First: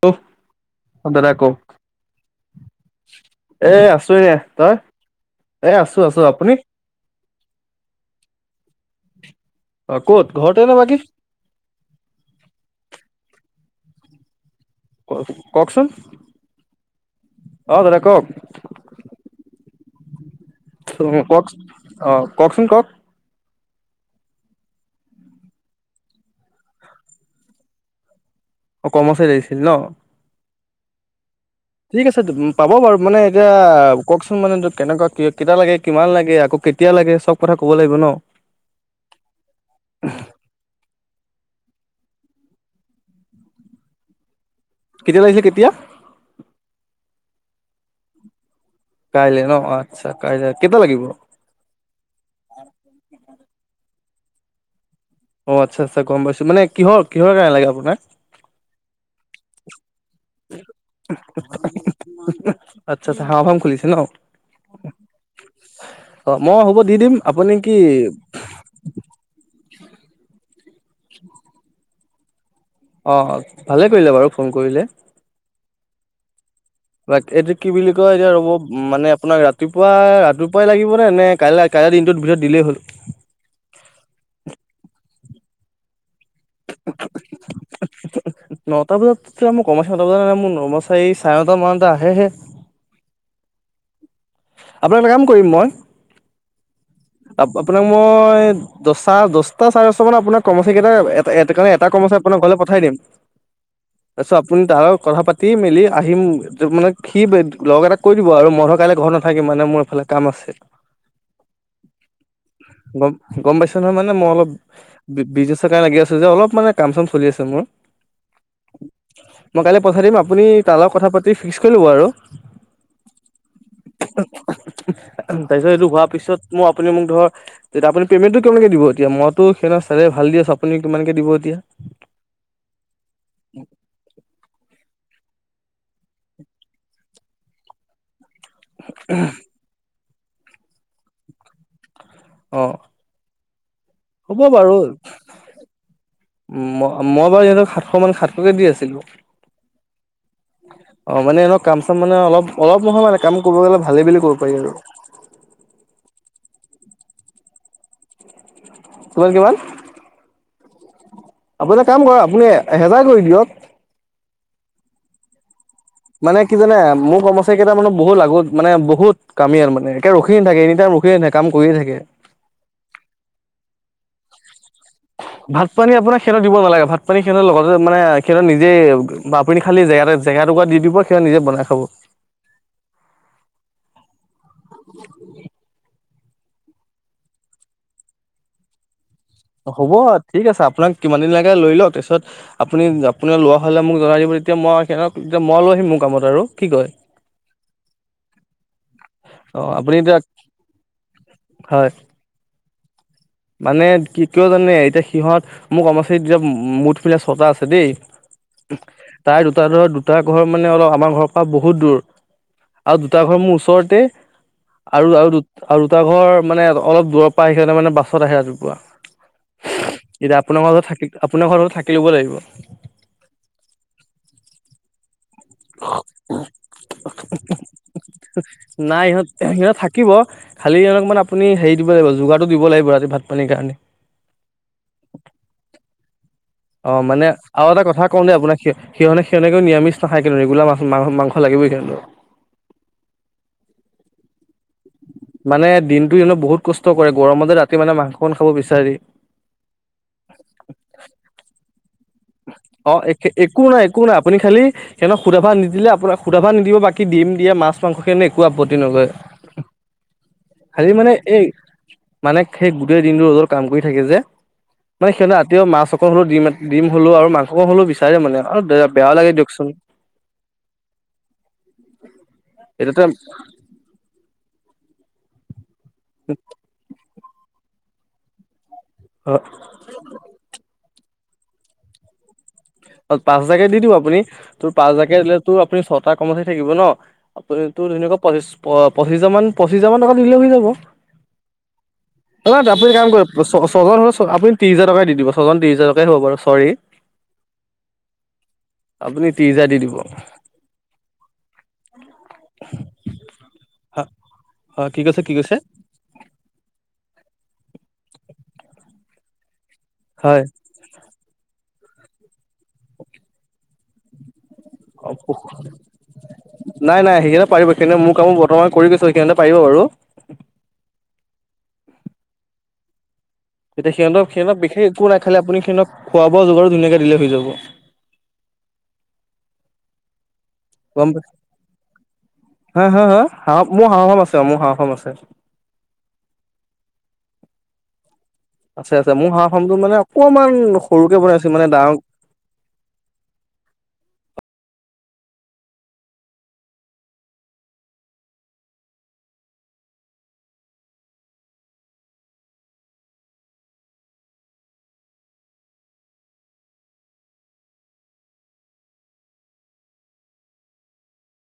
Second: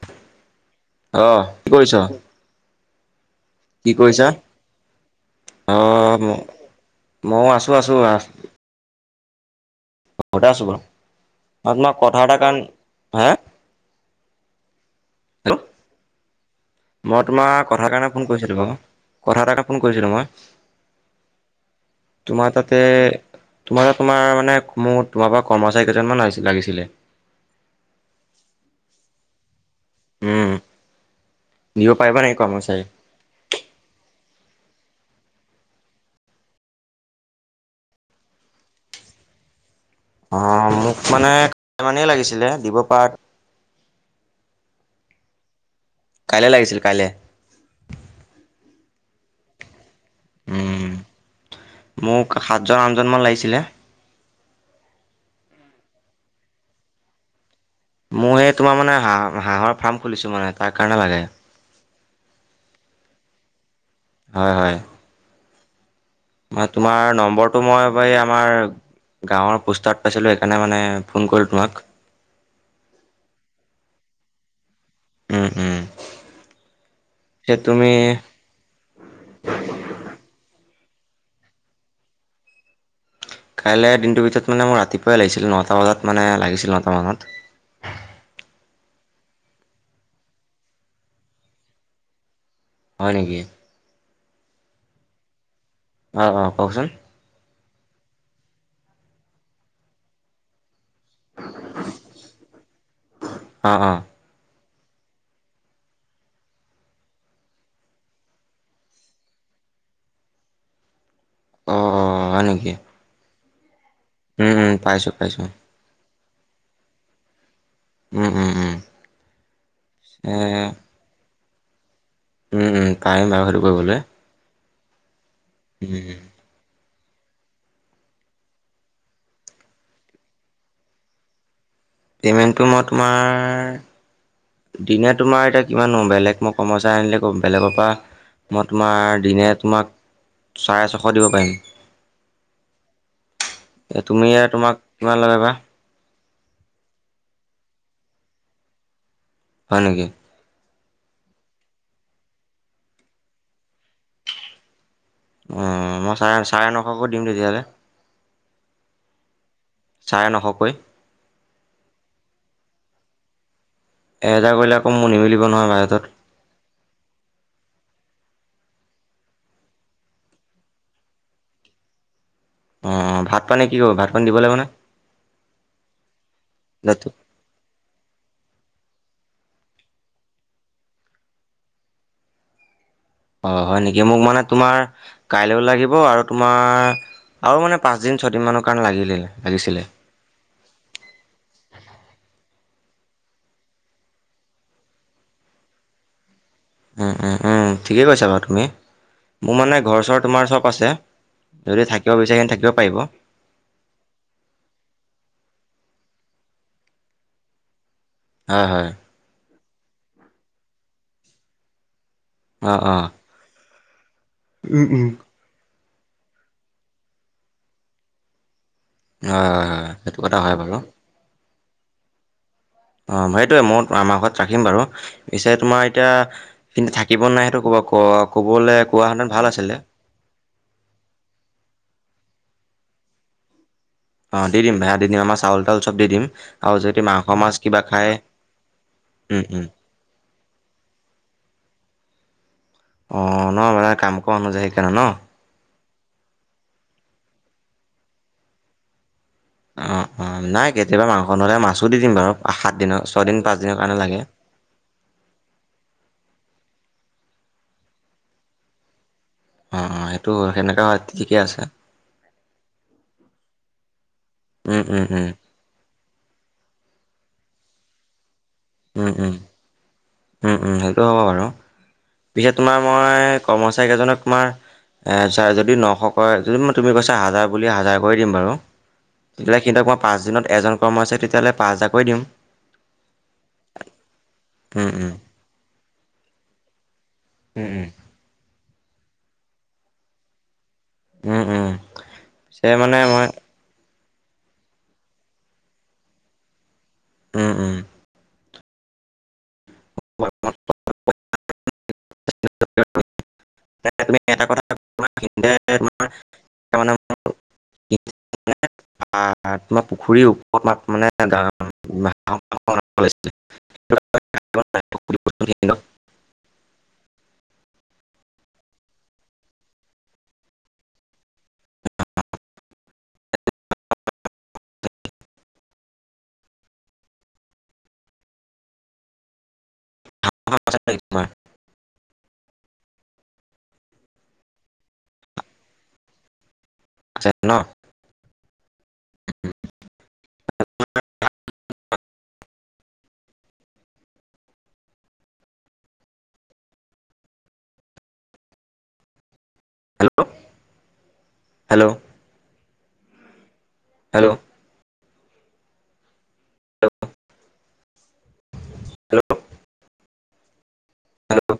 Hello অ দাদা কক। কি কৰিছ? এ কি আছো কৰিছা? এ তই এ আছো অ', আছো আপুনি। ময়ো আছো আছো। অ ক'ত গতে ঘৰতে আছো নে বাৰু বাকী তোমাৰ কথা এটা কাৰণ হা। ক হেল্ল' কওকচোন। মই তোমাৰ অ কথ দাদা কাৰণে কওক ফোন কৰিছিলো বাৰু কথা এটাৰে ফোন কৰিছিলো মই। কওকচ অ তোমাৰ কওকচোন তাতে কওক। তোমাৰ তোমাৰ মানে মোৰ তোমাৰ পৰা কৰ্মচাৰী কেইজনমানি লাগিছিলে। অ কৰ্মচাৰী লাগিছিল ন। উম, দিব ঠিক পাৰিবা আছে নেকি পাব কৰ্মচাৰী? বাৰু মানে এতিয়া কওকচোন। মানেটো কেনেকুৱা কেইটা লাগে কিমান লাগে আকৌ কেতিয়া লাগে চব কথা ক'ব লাগিব ন। অ মোক মানে লাগিছিলে দিব পাৰ। কেতিয়া লাগিছে কেতিয়া। কাইলৈ লাগিছিল কাইলৈ। কাইলৈ ন অ'। আচছা কাইলৈ কেইটা উম। লাগিব। মোক সাতজন আঠজনমান লাগিছিলে। অ আচ্ছা আচ্ছা গম পাইছো মানে কিহ কিহৰ কাৰণে লাগে। আপোনাক মই এই তোমাৰ মানে হাঁহ হাঁহৰ ফাৰ্ম খুলিছো মানে তাৰ কাৰণে লাগে। আচ্ছা আচ্ছা হা ফ্ৰাম খুলিছে ন হয় হয়। [inaudible] মান দি দিম তোমাৰ আপুনি নম্বৰটো কি মই এই আমাৰ গাঁৱৰ পোষ্টত পাইছিলো সেইকাৰণে মানে। ফোন কৰোঁ তোমাক। অঁ ভালে কৰিলে বাৰু ফোন কৰিলে, উম উম। বা এইটো পিছে কি তুমি বুলি কয় এতিয়া ৰ'ব মানে আপোনাক ৰাতিপুৱা ৰাতিপুৱাই লাগিব নে কাইলৈ কাইলৈ দিনটোত ভিতৰত দিলেই হ'ল। কাইলৈ দিনটোৰ ভিতৰত মানে মোৰ ৰাতিপুৱাই লাগিছিল নটা বজাত মানে ল লাগিছিল ন টা মানত, তাৰপিছত তেতিয়া মই কমাইছ তাৰপিছ মোৰ না এই চাৰে নটা মানতে আহেহে,, হয় নিকি আপোনাক এটা কাম কৰিম মই, অ অ কওকচোন? আপোনাক মই দচটা দহটা চাৰে দটা মান আপোনাক কম' সেই কেইটা এটা কাৰণে এটা কৰ্ম চাৰি আছে আপোনাক ঘৰলৈ পঠাই দিম, অঁ অঁ তাৰ আপুনি তা লগত কথা পাতি মেলি আহিম মানে সি লগ এটা কৈ দিব আৰু মইটো কাইলৈ ঘৰ নাথাকিম। মানে মোৰ এইফালে কাম আছে। অঁ অঁ হয় নেকি? গম গম পাইছো নহয় মানে মই অলপ উম উম পাইছোঁ পাইছোঁ বিজনেচৰ কাৰণে লাগি আছো যে অলপ মানে কাম চাম চলি আছে মোৰ। উম উম উম মই কাইলে পঠাই দিম এ আপুনি তাৰ লগত কথা পাতি ফিক্স কৰি ল'ব আৰু উম উম পাৰিম বাৰু সেইটো কৰিবলৈ। তাৰ পিছত এইটো হোৱাৰ উম, পিছত। মই আপুনি মোক ধৰ তেয়া আপুনি পে'মেণ্টটো কিমান কে দিব এতিয়াই সেই চাৰে ভাল দি আছো আপুনি কিমানকে দিব এতিয়া। পেমেন্টটো মই তোমাৰ দিনত, তোমাৰ এতিয়া কিমান বেলেগ মই কমচাৰি আনিলে ক বেলেগৰ পৰা। মই তোমাৰ দিনে তোমাক চাৰে ছশ দিব পাৰিম। অ, এ তুমি তোমাক কিমান লাগে বা। মই বাৰু সিহঁতক সাতশ মান সাতশকে দি আছিলো। হয় নেকি। অ মানে এনেক কাম চাম মানে অলপ অলপ নহয় মানে কাম কৰিব গলে ভালেই বুলি কব পাৰি আৰু অঁ মই চাৰে চাৰে নশকৈ দিম তেতিয়াহ'লে কিমান কিমান চাৰে নশকৈ, আপুনি এটা কাম কৰক আপুনি এহেজাৰ কৰি দিয়ক। এহেজাৰ কৰিলে আকৌ মোৰ নিমিলিব নহয় ভাই, মানে কি জানে মোৰ কমচাৰি কেইটা মানে, বহুত আগত মানে বহুত কামি আৰু মানে একে ৰখিয়ে থাকে এনি টাইম ৰখিয়ে থাকে কাম কৰিয়ে থাকে। অ ভাত পানী কি কৰিব ভাত পানী দিব লাগিব নহয়। ভাত পানী আপোনাৰ সেইটো দিব নালাগে ভাত পানী খেনৰ লগতে মানে সেহঁত নিজে বা আপুনি খালী জেগা জেগা টুকৰা দি দিব সিহ নিজে বনাই খাব। অ হয় নেকি মোক মানে তোমাৰ কাইলৈও লাগিব আৰু তোমাৰ আৰু মানে পাঁচদিন ছয়দিন মানৰ কাৰণে লাগিলে, লাগিছিলে হ'ব ঠিক আছে আপোনাক কিমান দিন লাগে লৈ লও তাৰপিছত, আপুনি আপুনি লোৱা হলে মোক জনাই দিব তেতিয়া মই সিহঁতকতিয়া মই লৈ আহিম মোৰ কামত আৰু কি কয় অ অ ঠিকেই কৈছা বাৰু তুমি, মোৰ অ মানে আপুনি ঘৰ এতিয়া চৰ তোমাৰ চব আছে যদি হয় থাকিব বিচাৰে সন্ত থাকিব পাৰিব। মানে কি কিয় জানে এতিয়া সিহঁত মোৰ কৰ্মচাৰীত এতিয়া মুঠ মিলা ছটা আছে দেই হয় হয় তাই দুটা ধৰ দুটা ঘৰ মানে অলপ আমাৰ ঘৰৰ পৰা বহুত দূৰ। অঁ অঁ আৰু হয় দুটা ঘৰ মোৰ ওচৰতে আৰু আৰু দুটা আৰু দুটা ঘৰ মানে অলপ দূৰ পৰা আহে মানে বাছত আহে ৰাতিপুৱা। হয় হয় সেইটো এতিয়া কথা হয় আপোনাৰ বাৰু ঘৰ থাকি আপোনাৰ ঘৰত থাকি ল'ব লাগিব। অঁ, সেইটোয়ে মই আমাৰ ঘৰত ৰাখিম বাৰু। পিছে তোমাৰ এতিয়া কিন্তু থাকিব নাই সেইটো কব ক কবলৈ নাই ইহঁত কোৱাহেতেন ভাল সিহঁত আছিলে। থাকিব খালি অলকমান আপুনি হেৰি দিব লাগিব যোগাৰটো দিব লাগিব ৰাতি ভাত পানীৰ কাৰণে। অ দি দিম ভাইয়া দি দিম আমাৰ চাউল তাউল চব দি দিম আৰু অ যদি মাংস মানে মাছ আৰু কিবা এটা কথা খায় কওঁ দ আপোনাক স সিহত উম সহনেও উম নিৰামিষ না খাইো ৰেগুলা মাছ মা মাংস লাগিবই। হ অ ন মা কাম কৰানোযায় সেইকাৰণে ন। মানে দিনটো ইহঁতে বহুত কষ্ট কৰে গৰমতে ৰাতি মানে মাংস খ খাব বিচাৰি। অ অ নাই কেতিয়াবা মাংস নহলে মাছো দি দিম বাৰু। সাত দিনৰ অঁ, এক ছয়দিন একো পাঁচদিনৰ নাই কাৰণে একো নাই লাগে। আপুনি খালি সিহঁতক খুন্দা ভাত নিদিলে আপোনাক ভাত নিদিব বাকী দিম দিয়ে মাছ মাংস কাৰণে একো আপত্তি নলয়। অ অ সেইটো সেনেকা হৰি হয় মানে ঠিকে এই আছে মানে সেই গোটেই দিনটো ৰদত কাম কৰি থাকে যে উম উম মানে উম সিহঁত ৰাতিও মাছ অকল হ'লেও দিম দিম হলেও আৰু মাংস হ'লেও বিচাৰে মানে। আৰু বেয়া উম লাগে উম দিয়কচোন। উম উম সেইটো হ'ব বাৰু পিছে তোমাৰ এতিয়াতো মই কৰ্মচাৰীকেইজনক তোমাৰ ছা যদি নশক যদি তুমি কৈছা হাজাৰ বুলি হাজাৰ কৰি দিম বাৰু। তেতিয়াহ'লে সিহক মই পাঁচদিনত এজন কৰ্ম হৈছে তেতিয়াহ'লে পাঁচ হাজাৰাকৈ দিম। পাঁচ হাজাৰকে দি দিওঁ আপুনি তোৰ উম, পাঁচ উম। হাজাৰকে দিলে তোৰ আপুনি ছটা কৰ্মচাৰী থাকিব ন? আপ ধুনুৱা পঁচিশ পচিছ হাজ মান পঁচিছ হাজাৰ মান টকা দিলে হৈ যাব। উম, উম। অ পিছে তাপৰি মানে কাম কৰে মই ছজন আপুনি ত্ৰি হাজাৰ টকা দি দিব ছজন ত্ৰিছ হাজাৰকে হব বাৰু চৰি। উম উম। আপুনি ত্ৰিশ হাজাৰ দি দিব। হা তুমি এটা কথা অ' কি কৈছে, কি কৈছে? [unintelligible] তোমাৰ পুখুৰীৰ হয়। ওপৰত মানে [unintelligible] [inaudible] [inaudible] নাই নাই সেইখিনে পাৰিব সেইখিনে মোৰ কামো বৰ্তমান কৰি গৈছো সেইখিনিতে পাৰিব বাৰু। [inaudible] তেতিয়া সিহঁতক সিহঁতক বিশেষ একো নাই খালি আপুনি সিহঁতক খোৱা বোৱা যোগাৰ ধুনীয়াকে দিলেই হৈ যাব। [inaudible] মানুহ আছে টুটেল গম পাই কিমান? হা হা হা হাঁহ মোৰ হাঁহ কাম আছে। অ' মোৰ হাঁহ কাম আছে। ছে ন আছে আছে মোৰ হাঁহ ফামটো মানে অকমান সৰুকে বনাই আছোঁ মানে ডাঙৰকে hello hello hello hello hello